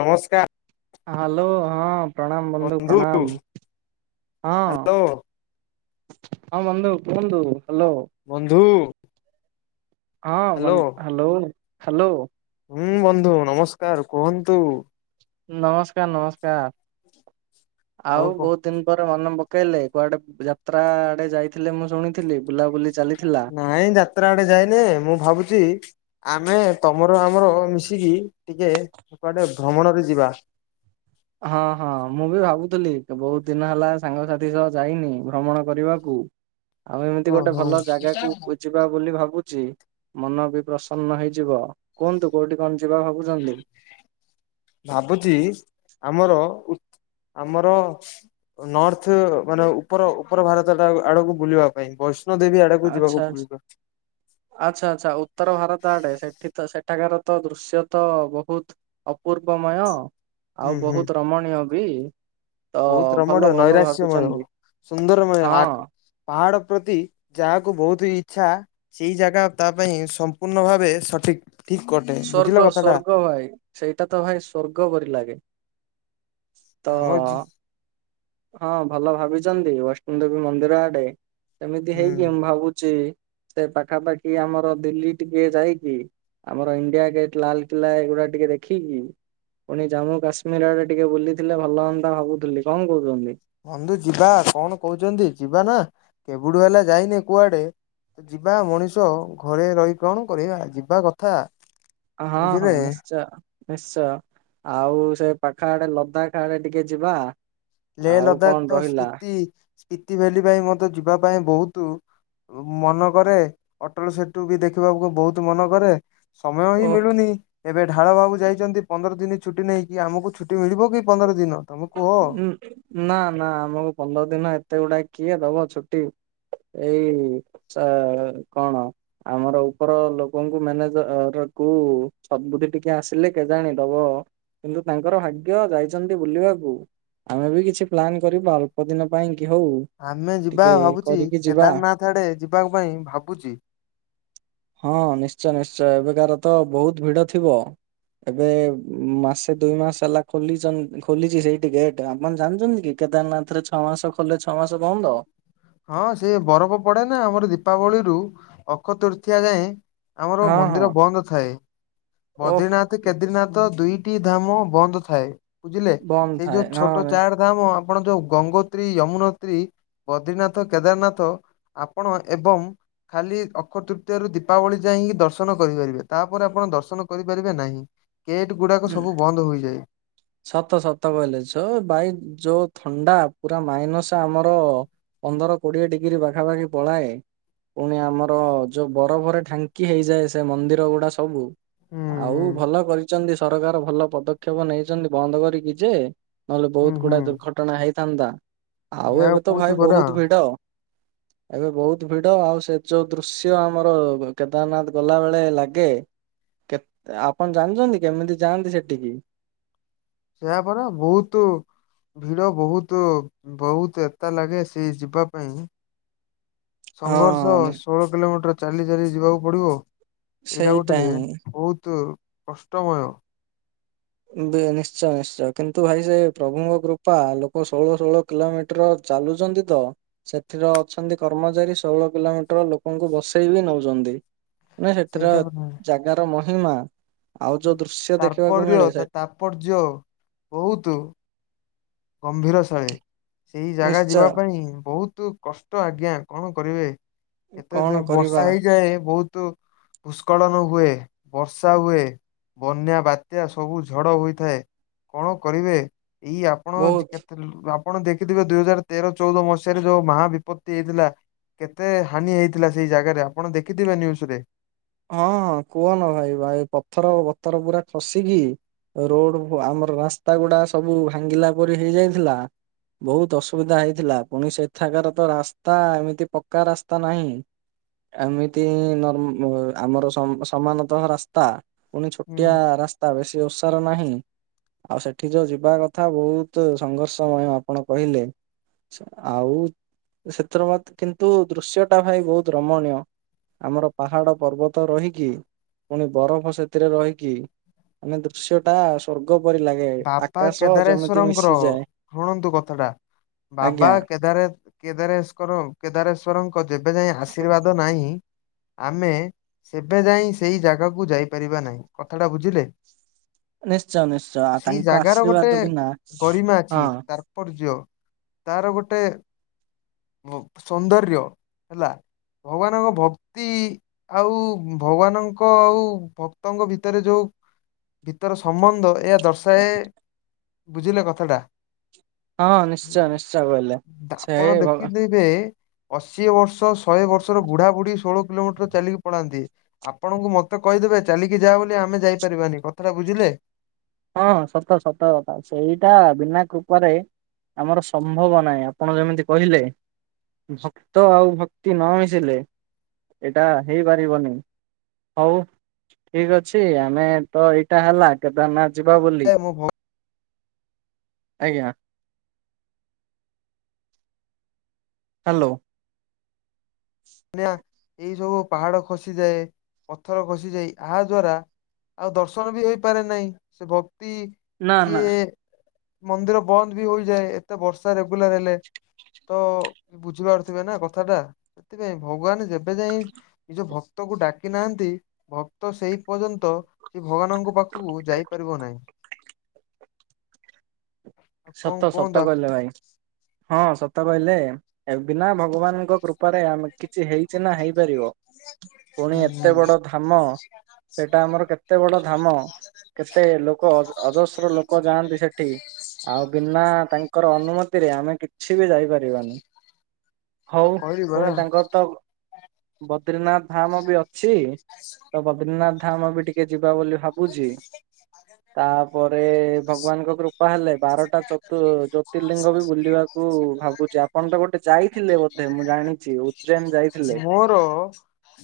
ନମସ୍କାର୍। ହାଲୋ ହଁ ପ୍ରଣାମ ବନ୍ଧୁ ପ୍ରଣାମ ହଁ। ହ୍ୟାଲୋ ହଁ ବନ୍ଧୁ କୁହନ୍ତୁ ହାଲୋ। ବନ୍ଧୁ ହଁ ବନ ହାଲୋ ହାଲୋ। ହୁଁ ବନ୍ଧୁ ନମସ୍କାର କୁହନ୍ତୁ? ନମସ୍କାର ନମସ୍କାର ଆଉ ବହୁତ ଏତେଦିନ ପରେ ମନ ପକେଇଲେ କୁଆଡେ ଯାତ୍ରା ଆଡେ ଯାଇଥିଲେ ମୁଁ ଶୁଣିଥିଲି ବୁଲାବୁଲି ଚାଲିଥିଲା। ନାଇଁ ଯାତ୍ରାଆଡେ ଯାଇନି ମୁଁ ଭାବୁଚି। ଆମେ ତମର ଆମର ମିଶିକି ଟିକିଏ କୁଆଡେ ଭ୍ରମଣରେ ଯିବା। ହଁ ହଁ ମୁଁବି ଭାବୁଥିଲି ବହୁତ ଦିନହେଲା ସାଙ୍ଗସାଥି ସହ ଯାଇନି ଭ୍ରମଣ କରିବାକୁ। ଆଉ ଏମିତି ହଁ ଗୋଟେ ହଁ ଭଲ ଜାଗାକୁ ବୁଝିବୁ। ଯିବା ବୋଲି ଭାବୁଚି ମନବି ପ୍ରସନ୍ନ ହେଇଯିବ କୁହନ୍ତୁ କୋଉଠି କଣ ଯିବା ଭାବୁ ଜଳଦି ଭାବୁଚି ଆମର ଉ ଆମର ନର୍ଥ ମାନେ ଉପର ଉପର ଭାରତଟାଆଙ୍କ ଆଡକୁ ବୁଲିବା ପାଇଁ ବସ ଷ୍ଣବ ଦେବୀ ଆଡକୁ ଆଚ୍ଛା ଯିବାକୁ ଆଚ୍ଛା ପଡିବ। ଆଚ୍ଛା ଆଚ୍ଛା ଉତ୍ତର ଭାରତ ଆଡେ ସେଠିତ ସେଠାକାରତ ଦୃଶ୍ୟତ ବହୁତ‌ ଅପୂର୍ବମୟ ଆଉ ହୁଁ ହୁଁ ବହୁତ ରମଣୀୟବି। ବହୁତ ରମଣୀୟ ନୈରାଶ୍ୟମୟ ସୁନ୍ଦରମୟ ଆରର୍କ। ହଁ ପାହାଡ ପ୍ରତି ଯାହାକୁ ବହୁତ ଇଚ୍ଛା ସେଇ ଜାଗା ତାପାଇଁ। ସମ୍ପୂର୍ଣ୍ଣ ଭାବେ ସଠିକ ଠିକ ଅଟେ ବୁଝିଲ କଥାଟା। ସେଇଟାତ ଭାଇ ସ୍ଵର୍ଗ ପରି ଲାଗେ ତ ଆମ ହୁଁ ହଁ ଭଲ ଭାବିଚନ୍ତି ବୈଷ୍ଣବଦେବୀ ମନ୍ଦିର ଆଡେ। ଏମିତି ହେଇକି ମୁଁ ଭାବୁଚି ସେ ପାଖା ପାଖି ଆମର ଦିଲ୍ଲୀ ଟିକେ ଯାଇକି ଆମର ଇଣ୍ଡିଆ ଗେଟ ଲାଲକିଲ୍ଲା ଏଗୁଡା ଟିକିଏ ଦେଖିକି ପୁଣି ଜାମ୍ମୁ କାଶ୍ମୀର ଆଡେ ଟିକେ ବୁଲିଥିଲେ ଭଲ ହୁଅନ୍ତା ଭାବୁଥିଲି କଣ କହୁଛନ୍ତି? ବନ୍ଧୁ ଯିବା କଣ କହୁଛନ୍ତି ଯିବାନା କେବେଠୁ ହେଲା ଯାଇନି କୁଆଡେ? ଯିବା ମଣିଷ ଘରେ ରହି କଣ କରିବା ଯିବା କଥା? ହଁ ହଁ ବୁଝିଲେ। ନିଶ୍ଚ ନିଶ୍ଚୟ ଆଉ ସେ ପାଖଆଡେ ଲଦାକା ଆଡେ ଟିକେ ଯିବା। ଲେ ଆଉ କଣ ଲଦାକ ରହିଲା ସ୍ପୁତି ସ୍ପିତିଭେଲି ପାଇଁ ମତେ ଯିବା ପାଇଁ ବହୁତୁ ମନକରେ ଅଟଳସେତୁବି ଦେଖିବାକୁ ବହୁତୁ ମନକରେ। ସମୟହିଁ ଓଃ ମିଳୁନି। ଏବେ ଢାଳ ବାବୁ ଯାଇଚନ୍ତି ପନ୍ଦର ଦିନି ଛୁଟି ନେଇକି ଆମକୁ ଛୁଟି ମିଳିବକି ପନ୍ଦର ଦିନ। ତମେ କୁହ ଉୁଁ ନାଁ ନାଁ ଆମକୁ ପନ୍ଦର ଦିନ ଏତେ ଗୁଡାଏ କିଏ ଦବ ଛୁଟି? ଏଇ ଚା କଣ? ଆମର ଉପର ଲୋକଙ୍କୁ ମ୍ୟାନେଜରକୁ ସଦବୁଦ୍ଧି ଟିକିଏ ଆସିଲେ କେଜାଣି ଦବ। କିନ୍ତୁ ତାଙ୍କର ଭାଗ୍ୟ ଯାଇଚନ୍ତି ବୁଲିବାକୁ। ଆମେବି କିଛି ପ୍ଲାନ କରିବୁ ଅଳ୍ପ ଦିନ ପାଇଁକି ହଉ ଆମେ ଯିବା ଟିକେ ଭାବୁଚି କରିକି ଯିବା। କେଦାରନାଥ ଆଡେ ଯିବାପାଇଁ ଭାବୁଚି। ହଁ ନିଶ୍ଚୟ ନିଶ୍ଚୟହଏବେକାରତ ବହୁତ ଭିଡ ଥିବ। ଏବେ ମାସେ ଦୁଇ ମାସ ହେଲା ଖୋଲିଚନ୍ତ ଖୋଲିଚି ସେଇ ଗେଟ ଆପଣ ଜାଣିଚନ୍ତିକି କେଦାରନାଥରେ ଛଅମାସ ଖୋଲେ ଛଅମାସ ବନ୍ଦ। ହଁ ସେ ବରଫ ପଡେନା ଆମର ଦୀପାବଳିରୁୁ ଅକ୍ଷତୃତିୟା ଯାଏଁ। ଆମର ହଁ ହଁ। ମନ୍ଦିର ବନ୍ଦଥାଏ ଓଃ ବଦ୍ରିନାଥ। କେଦ୍ରିନାଥ ଦୁଇଟି ଧାମ ବନ୍ଦ ଥାଏ ବୁଝିଲେ ବନ୍ଦ ସେଇ ଥାଏ ଯୋଉ ଛୋଟ ନହେଲେ ଚାର। ଆପଣ ଯୋଉ ଗଙ୍ଗୋତ୍ରୀ ୟମୁନୋତ୍ରୀ ବଦ୍ରୀନାଥ। କେଦାରନାଥ ଆପଣ ଏବଂ। ଖାଲି ଅକ୍ଷ ତୃତୀୟା ରୁ ଦୀପାବଳି ଯାଇକି ଦର୍ଶନ କରିପାରିବେ। ତାପରେ ଆପଣ ଦର୍ଶନ କରିପାରିବେ ନାହିଁ। ଗେଟ୍ ଗୁଡାକ ଉଁ ସବୁ ବନ୍ଦ ହୋଇଯାଏ। ସତ ସତ କହିଲେ ଭାଇ ଯୋଉ ଥଣ୍ଡା ପୁରା ମାଇନସ୍ ଆମର। ପନ୍ଦର କୋଡିଏ ଡିଗ୍ରୀ ପାଖାପାଖି ପଳାଏ। ପୁଣି ଆମର ଯୋଉ ବରଫରେ ଢାଙ୍କି ହେଇଯାଏ। ସେ ମନ୍ଦିର ଗୁଡା ସବୁ। ଆଉ ଭଲ କରିଛନ୍ତି ସରକାର। ଭଲ ପଦକ୍ଷେପ ନେଇଛନ୍ତି ବନ୍ଦ କରିକି ଯେ। ନହେଲେ ହୁଁ ବହୁତ ହୁଁ ଗୁଡା ଦୁର୍ଘଟଣା ହେଇଥାନ୍ତା। ଆଉ ଏହା ଏବେ ତ କହୁଛି ଭାଇ ପରା ବହୁତ ଭିଡ। [unintelligible] ଏବେ ବହୁତ ଭିଡ। ଆଉ ସେ ଯୋଉ ଦୃଶ୍ୟ ଆମର କେଦାରନାଥ୍ ଗଲା ବେଳେ ଲାଗେ। କେତ ଆପଣ ଜାଣିଛନ୍ତି। କେମିତି ଯାଆନ୍ତି ସେଠିକି। ସେୟା ପରା ବହୁତ। ଭିଡ ବହୁତ, ବହୁତ ଏକା ଲାଗେ ସେଇ ଯିବା ପାଇଁ। ସଂଘର୍ଷ ହଁ ଷୋଳ କିଲୋ ମିଟର ଚାଲି ଚାଲି ଯିବାକୁ ପଡିବ ଆଉ। ଏରା ସେଇଟା ଗୋଟେ ଯେ ହିଁ ବହୁତ କଷ୍ଟମୟ। ଭେୟା ନିଶ୍ଚୟ ନିଶ୍ଚୟ କିନ୍ତୁ ଭାଇ ସେ ପ୍ରଭୁଙ୍କ କୃ ବାପା ଲୋକ ଷୋହଳ ଷୋଳ କିଲୋମିଟର ଚାଲୁଛନ୍ତି ତ। ସେଥିର ଅଛନ୍ତି କର୍ମଚାରୀ। ଷୋହଳ କିଲୋମିଟର ଲୋକଙ୍କୁ ବସେଇ ବି ନଉଛନ୍ତି। ମେ ସେଥିର ସେଇଟା ଜାଗାର ମହିମା। ଆଉ ଯୋଉ ଦୃଶ୍ୟ ତର୍ପୟ ଦେଖିବାକୁ ମିଳେ ସେ ତର୍ପଯ୍ୟ ବହୁତ। ଗମ୍ଭୀର ଶୈଳେ। ସେଇ ଜାଗା ନିଶ୍ଚୟ ଯିବା ପାଇଁ ବହୁତ କଷ୍ଟ। ଆଜ୍ଞା କଣ କରିବେ। ଏତେ କଣ ଯଉ କରିବା ବର୍ଷା ହେଇଯାଏ ବହୁତ। ଭୂସ୍କଳନ ହୁଏ, ବର୍ଷା ହୁଏ। ବନ୍ୟା ବାତ୍ୟା ସବୁ ଝଡ଼ ହୋଇଥାଏ କଣ କରିବେ ଏଇ ଆ ବହୁତ ଆପଣ ଆପଣ ଦେଖିଥିବେ ଦୁଇ ହଜାର ତେର ଚଉଦ ମସିହାରେ ଯୋଉ ମହାବିପତ୍ତି ହେଇଥିଲା। କେତେ ହାନି ହେଇଥିଲା ସେଇ ଜାଗାରେ ଆପଣ ଦେଖିଥିବେ ନ୍ୟୁଜରେ। ହଁ କୁହନ ଭାଇ ଭାଇ ପଥର ବତର ପୁରା ଖସିକି ରୋଡ୍ କୁ ଆମର ରାସ୍ତା ଗୁଡା ସବୁ ଭାଙ୍ଗିଲା ପରି ହେଇ ଯାଇଥିଲା। ବହୁତ ଅସୁବିଧା ହେଇଥିଲା ପୁଣି ସେଥାକାର ତ ରାସ୍ତା ଏମିତି ପକ୍କା ରାସ୍ତା ନାହିଁ। ଏମିତି ନର୍ମାଲ। ଆମର ସମା ସମାନତଃ ରାସ୍ତା ପୁଣି ହୁଁ। ଛୋଟିଆ ରାସ୍ତା ବେଶୀ ଓଷାର ନାହିଁ। ଆଉ ସେଠି ଯୋଉ ଯିବା କଥା ବହୁତ ସଂଘର୍ଷମୟ ଆପଣ କହିଲେ। ଆଉ ସେଥିର ବାଦ୍ କିନ୍ତୁ ଦୃଶ୍ୟ ଟା ଭାଇ ବହୁତ ରମଣୀୟ। ଆମର ପାହାଡ ପର୍ବତ ରହିକି ପୁଣି ବରଫ ସେଥିରେ ରହିକି ମାନେ ଦୃଶ୍ୟ ଟା ସ୍ୱର୍ଗ ପରି ଲାଗେ। ବାବା ଆକାଶ ଯେମିତି କେଦାରେଶ୍ଵରଙ୍କର ମିଶିଯାଏ ଶୁଣନ୍ତୁ କଥା ଟା, ବାବା ଆଜ୍ଞା। କେଦାରେ କେଦାରେଶ୍କର କେଦାରେଶ୍ଵରଙ୍କ ଯେବେ ଯାଇଁ ଆଶୀର୍ବାଦ ନାହିଁ ଆମେ ସେବେ ଯାଇଁ ସେଇ ଜାଗାକୁ ଯାଇପାରିବା ନାହିଁ କଥାଟା ବୁଝିଲେ। ନିଶ୍ଚୟ ନିଶ୍ଚୟ ଆଉ ସେଇ ତାଙ୍କ ଜାଗାର ଆଶୀର୍ବାଦ ବିନା ହଁ। ତାପର୍ଯ୍ୟୟ ତାର ଗୋଟେ ସୌନ୍ଦର୍ଯ୍ୟ ହେଲା ଭଗବାନଙ୍କ ଭକ୍ତି ଆଉ ଭଗବାନଙ୍କ ଆଉ ଭକ୍ତଙ୍କ ଭିତରେ ଯୋଉ ଭିତର ସମ୍ବନ୍ଧ ଏହା ଦର୍ଶାଏ ବୁଝିଲେ କଥାଟା। ହଁ ନିଶ୍ଚୟ ନିଶ୍ଚୟ କହିଲେ ତା ସେଇ ଆପଣ ଭଗ ଦେଖିଦେଇ ବେ ଅଶୀଏ ବର୍ଷ ଶହେ ବର୍ଷର ବୁଢା ବୁଢୀ ଷୋଳ କିଲୋମିଟର ଚାଲିକି ପଳାନ୍ତି, ଆପଣଙ୍କୁ ମୋତେ କହିଦେବେ ଚାଲିକି ଯା ବୋଲି ଆମେ ଯାଇପାରିବାନି କଥାଟା ବୁଝିଲେ। ହଁଁ ସତ ସତ କଥା ସେଇଟା ବିନା କୃପାରେ ଆମର ସମ୍ଭବ ନାହିଁ ଆପଣ ଯେମିତି କହିଲେ ଶକ୍ତ ଆଉ ଭକ୍ତି ନ ମିଶିଲେ ଏଇଟା ହେଇପାରିବନି। ହଉ ଠିକ୍ ଅଛି ଆମେ ତ ଏଇଟା ହେଲା କେଦାରନାଥ ଯିବା ବୋଲି ଏ ମୋ ଆଜ୍ଞା। ହାଲୋ। ନିଆ ଏଇ ଯୋଉ ପାହାଡ ଖସିଯାଏ, ପଥର ଖସିଯାଇ, ଆହା ଦ୍ଵାରା ଆଉ ଦର୍ଶନ ବି ହେଇପାରେ ନାଇଁ ସେ ଭକ୍ତି ନା ନା କିଏ ମନ୍ଦିର ବନ୍ଦ ବି ହୋଇଯାଏ ଏତେ ବର୍ଷା ରେଗୁଲାର୍ ହେଲେ। ତ ବୁଝିପାରୁଥିବେ ନା କଥାଟା। ସେଥିପାଇଁ ଭଗବାନ ଯେବେ ଯାଇଁ ନିଜ ଭକ୍ତକୁ ଡାକି ନାହାନ୍ତି ଭକ୍ତ ସେଇ ପର୍ଯ୍ୟନ୍ତ କି ଭଗବାନଙ୍କ ପାଖକୁ ଯାଇପାରିବ ନାହିଁ। ଆଉ କଣ ସତ କୁହନ୍ତୁ ସତ ଆ କହିଲେ ଭାଇ ହଁ ସତ କହିଲେ। ଏ ବିନା ଭଗବାନଙ୍କ କୃପାରେ ଆମେ କିଛି ହେଇଚି ନା ହେଇପାରିବ। [inaudible] ପୁଣି ଏତେ ବଡ ଧାମ ସେଇଟା ଆମର କେତେ ବଡ ଧାମ, କେତେ ଲୋକ ଅଜସ୍ର ଲୋକ ଯାଆନ୍ତି ସେ ଠି ଆଉ ବିନା ତାଙ୍କର ଅନୁମତିରେ ଆମେ କିଛି ବି ଯାଇପାରିବାନି। ହୁଁ ହଉ କହିଲି ପରା ପୁଣି ତାଙ୍କର ତ ବଦ୍ରିନାଥ ଧାମ ବି ଅଛି। ତ ବଦ୍ରୀନାଥ ଧାମ ବି ଟିକେ ଯିବା ବୋଲି ଭାବୁଛି। ତାପରେ ଭଗବାନଙ୍କ କୃପା ହେଲେ ବାରଟା ଚତୁ ଜ୍ୟୋତିର୍ଲିଙ୍ଗ ବି ବୁଲିବାକୁ ଭାବୁଚି ଆପଣ ତ ଗୋଟେ ଯାଇଥିଲେ ବୋ ଧେ ମୁଁ ଜାଣିଚି ଉଜୈନ ଯାଇଥିଲେ। ତ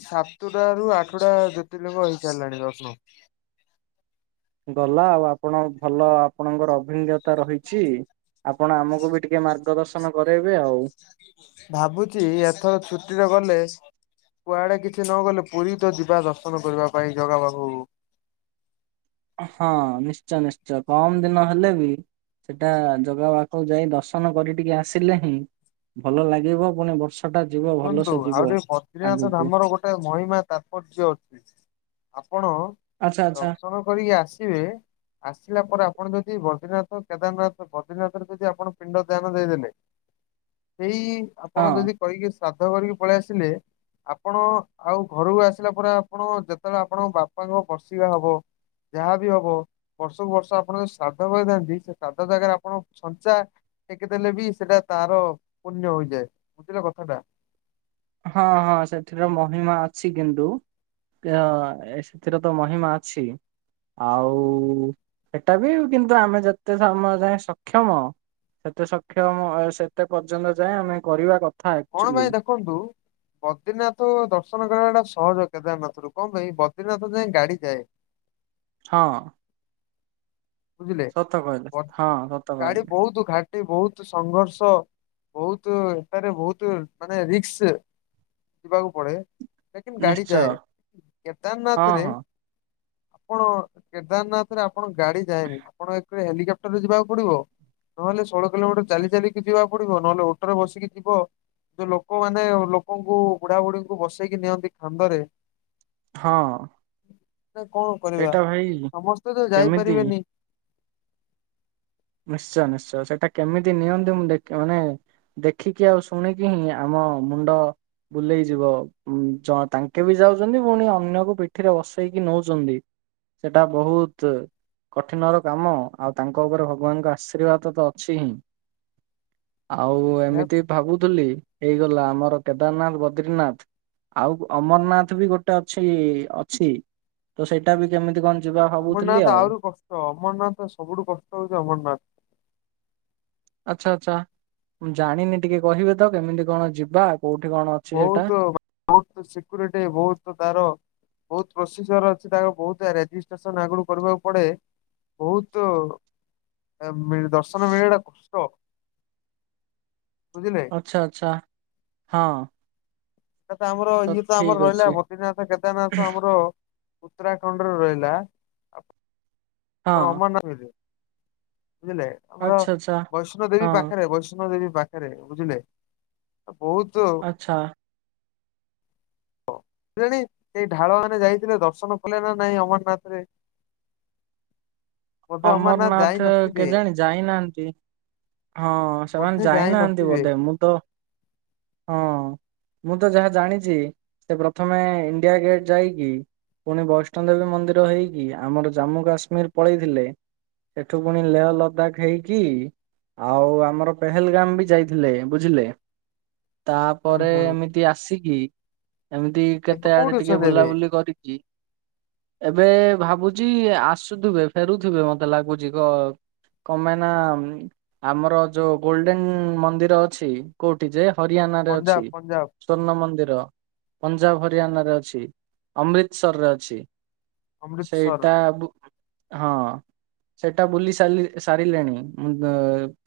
ସାତୁଟା ରୁ ଆଠୁଟା ଜ୍ୟୋତିର୍ଲିଙ୍ଗ ହେଇସାରିଲାଣି ଦର୍ଶନ। ଗଲା ଆଉ ଆପଣ ଭଲ ଆପଣଙ୍କର ଅଭିଁଜ୍ଞତା ରହିଛି। ଆପଣ ଆମକୁ ବି ଟିକେ ମାର୍ଗଦର୍ଶନ କରେଇବେ ଆଉ। ଭାବୁଚି ଏଥର ଛୁଟିରେ ଗଲେ କୁଆଡେ କିଛି ନ ଗଲେ ପୁରୀ ତ ଯିବା ଦର୍ଶନ କରିବା ପାଇଁ ଜଗା ପାଖକୁ। ହଁ ନିଶ୍ଚୟ ନିଶ୍ଚୟ କମ୍ ଦିନ ହେଲେ ବି ସେଟା ଜଗା ପାଖକୁ ଯାଇ ଦର୍ଶନ କରି ଟିକେ ଆସିଲେ ହିଁ ଭଲ ଲାଗିବ ପୁଣି ବର୍ଷ ଟା ଯିବ ଶୁଶୁନ୍ତୁ ଭଲସେ ଯିବ ଆଉ ଟିକେ ବଦ୍ରିନାଥ ଆଗକୁ ଧାମର ଗୋ ତା ମହିମା ତାତ୍ପର୍ଯ୍ୟ ଅଛି ଆପଣ ଆଚ୍ଛା ଆଚ୍ଛା ଦର୍ଶନ କରିକି ଆସିବେ ଆସିଲା ପରେ ଆପଣ ଯଦି ବଦ୍ରିନାଥ କେଦାରନାଥ ବଦ୍ରିନାଥରେ ଯଦି ଆପଣ ପିଣ୍ଡ ଦାନ ଦେଇଦେଲେ ଦେଇ ଆପଣ ହଁ। ଯଦି କହିକି ଶ୍ରାଦ୍ଧ କରିକି ପଳେଇ ଆସିଲେ ଆପଣ ଆଉ ଘରକୁ ଆସିଲା ପରେ ଆପଣ ଯେତେଳେ ଆପଣଙ୍କ ବାପାଙ୍କ ବର୍ଷିକା ହବ ଯାହା ବି ହବ ବର୍ଷକୁ ବର୍ଷ ଆପଣ ଯୋଉ ଶ୍ରାଦ୍ଧ କରିଥାନ୍ତି ସେ ଶ୍ରାଦ୍ଧ ଜାଗାରେ ଆପଣ ଛଞ୍ଚା। ଟେକିଦେଲେ ବି ସେଟା ତାର ପୁଣ୍ୟ ହୋଇଯାଏ ବୁଝିଲ କଥାଟା। ହଁ ହଁ ସେଥିରେ ମହିମା ଅଛି କିନ୍ତୁ। ସେଥିରେ ତ ମହିମା ଅଛି। ଆଉ ସେଟା ବି କିନ୍ତୁ ଆମେ ଯେତେ ସମୟ ଯାଏ ସକ୍ଷମ ସେତେ ସକ୍ଷମ ସେତେ ପର୍ଯ୍ୟନ୍ତ ଯାଏଁ ଆମେ କରିବା କଥା। କଣ ଆକ୍ଚୁଆଲି ପାଇଁ ଦେଖନ୍ତୁ। ବଦ୍ରିନାଥ ଦର୍ଶନ କରିବା ଟା ସହଜ କେଦାରନାଥ ରୁ କଣ ପାଇଁ ବଦ୍ରିନାଥ ଯାଏଁ ଗାଡି ଯାଏ। ହଁ ବୁଝିଲେ ସତ କହିଲେ ହଁ ସତ ଗାଡ଼ି କହିଲେ ବହୁତ ଘାଟ ବହୁତ ସଂଘର୍ଷ ବହୁତ ଏଠାରେ ବହୁତ ମାନେ ରିକ୍ସ। ଯିବାକୁ ପଡ଼େ କିନ୍ତୁ ଗାଡ଼ି ନିଶ୍ଚୟ ଯାଏ ହଁ କେଦାରନାଥରେ ହଁ ଆପଣ କେଦାରନାଥରେ ଆପଣ ଗାଡ଼ି ଯାଏନି ଆପଣ ଏଥିରେ ହେଲିକାପ୍ଟର୍ ଯିବାକୁ ପଡ଼ିବ। ନହେଲେ ଷୋହଳ କିଲୋମିଟର ଚାଲି ଚାଲିକି ଯିବାକୁ ପଡ଼ିବ ନହେଲେ ଓଟୋରେ ବସିକି ଯିବ। ଯୋଉ ଲୋକମାନେ ଲୋକଙ୍କୁ ବୁଢ଼ା ବୁଢ଼ୀଙ୍କୁ ବସେଇକି ନିଅନ୍ତି କାନ୍ଧରେ। ହଁ। କଣ କରିବା ସେଇଟା ଭାଇ ସମସ୍ତେ ତ କେମିତି ଯାଇପାରିବେନି। ନିଶ୍ଚୟ ନିଶ୍ଚୟ ସେଇଟା କେମିତି ନିଅନ୍ତିୁ ମୁଁ ଦେଖେ ମାନେ ଦେଖିକି ଆଉ ଶୁଣିକି ହିଁ ଆମ ମୁଣ୍ଡ ବୁଲେଇଯିବ ଜଣ ତାଙ୍କେ ବି ଯାଉଛନ୍ତି ପୁଣି ଅନ୍ୟକୁ ପିଠିରେ ବସେଇକି ନଉଛନ୍ତି। ସେଟା ବହୁତ କଠିନର କାମ ଆଉ ତାଙ୍କ ଉପରେ ଭଗବାନଙ୍କ ଆଶୀର୍ବାଦ ତ ଅଛି ହିଁ ଆଉ ଏହାକୁ ଏମିତି ଭାବୁଥିଲି। ହେଇଗଲା ଆମର କେଦାରନାଥ ବଦ୍ରିନାଥ ଆଉ ଅମରନାଥ ବି ଗୋଟେ ଅଛି ଅଛି ତ ସେଇଟା ବି କେମିତି କଣ ଯିବା ଭାବୁଥିଲି ଆଉ। ତ ଅମରନାଥ ସବୁଠୁ କଷ୍ଟ ହଉଛି ଅମରନାଥ। ଆଚ୍ଛା ଆଚ୍ଛା ମୁଁ ଜାଣିନି ଟିକେ କହିବେ ତ କେମିତି କଣ ଯିବା? କୋଉଠି କଣ? ଅଛି ସେଟା? ବହୁତ ବହୁତ ସେକ୍ୟୁରିଟୀ ବହୁତ ତାର ବହୁତ ପ୍ରୋସିଜର ଅଛି ତା ବହୁତ ରେଜିଷ୍ଟ୍ରେସନ୍ ଆଗରୁ କରିବାକୁ ପଡ଼େ। ବହୁତ ଦର୍ଶନ ମିଳିବାଟା କଷ୍ଟ ବୁଝିଲେ। ଆଛା ଆଛା ହଁ ଆମର ଇଏ ତ ଆମର ଠିକ୍ ରହିଲା ଅଛି ବଦ୍ରିନାଥ କେଦାରନାଥ ଆମର ଉତ୍ତରାଖଣ୍ଡରେ ରହିଲା ହଁ ଆପଣ ଅମାନଗର ବୁଝିଲେ ଆମର ଆଚ୍ଛା ଆଚ୍ଛା ବୈଷ୍ଣୋ ଦେବୀ ହଁ। ପାଖରେ ବୈଷ୍ଣୋ ଦେବୀ ପାଖରେ ବୁଝିଲେ ବହୁତ ଆଚ୍ଛା। ହେଲାଣୀ ସେଇ ଢାଳ ମାନେ ଯାଇଥିଲେ ଦର୍ଶନ କଲେ ନା ନାଇଁ ଅମରନାଥରେ। [inaudible] ଅମରନାଥ କେଜାଣି ଯାଇନାହାନ୍ତି। ହଁ ସେମାନେ ବୋଧେ ଯାଇନାହାନ୍ତି ଯାଇନଥିବେ ବୋଧେ ମୁଁ ତ ହଁ ମୁଁ ତ ଯାହା ଜାଣିଛି ସେ ପ୍ରଥମେ ଇଣ୍ଡିଆ ଗେଟ୍ ଯାଇକି- ପୁଣି ବୈଷ୍ଣ ଦେବୀ ମନ୍ଦିର ହେଇକି ଆମର ଜାମ୍ମୁ କାଶ୍ମୀର ପଳେଇଥିଲେ। ସେଠୁ ପୁଣି ଲେହ ଲଦାଖ ହେଇକି। ଆଉ ଆମର ପେହେଲଗାମ ବି ଯାଇଥିଲେ ବୁଝିଲେ। ହୁଁ ତାପରେ ହୁଁ ଏମିତି ଆସିକି ଏମିତି ଏବେ କେତେ ଆଡେ କୋଉଠି ଟିକେ ଅଛନ୍ତି ଏବେ? ବୁଲାବୁଲି କରିକି ଏବେ ଭାବୁଛି ଆସୁଥିବେ ଫେରୁଥିବେ ମତେ ଲାଗୁଛି କଣ କଣ ପାଇ ନା ଆମର ଯୋଉ ଗୋଲଡେନ୍ ମନ୍ଦିର ଅଛି କୋଉଠି ଯେ ହରିୟାାନ ରେ ଅଛି। ପଞ୍ଜାବ ପଞ୍ଜାବ ସ୍ଵର୍ଣ୍ଣ ମନ୍ଦିର ପଞ୍ଜାବ ହରିୟାନ ରେ ଅଛି ଅମୃତସରରେ ଅଛି। ଅମୃତସର ସେଇଟା ହଁ। ସେଇଟା ବୁଲି ସାର ସାରିଲେଣି ମୁଁ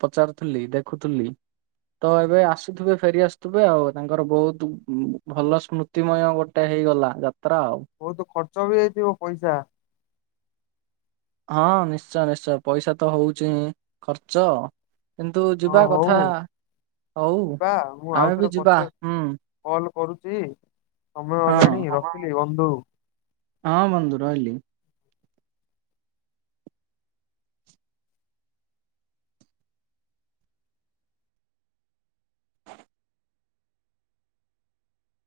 ପଚାରୁଥିଲି ଦେଖୁଥିଲି। ତ ଏବେ ଆସୁଥିବେ ଫେରି ଆସୁଥିବେ ଆଉ ତାଙ୍କର ବହୁତ ଭଲ ସ୍ମୃତି ସ୍ମୃତିମୟ ଗୋଟେ ହେଇଗଲା ଯାତ୍ରା ଆଉ। ବହୁତ ଖର୍ଚ୍ଚ ବି ହେଇଥିବ ପଇସା। ହଁ ନିଶ୍ଚୟ ନିଶ୍ଚୟ ପଇସା ତ ହଉଚି ଖର୍ଚ୍ଚ। କିନ୍ତୁ ହଁ ଯିବା ହଉ କଥା ହଉ ଯିବା ଆମେ ବି ଯିବା ହୁଁ। କଲ୍ କରୁଛି ସମୟ ହେଲାଣି ହଁ। ରଖିଲି ବନ୍ଧୁ। ହଁ ବନ୍ଧୁ ରହିଲି।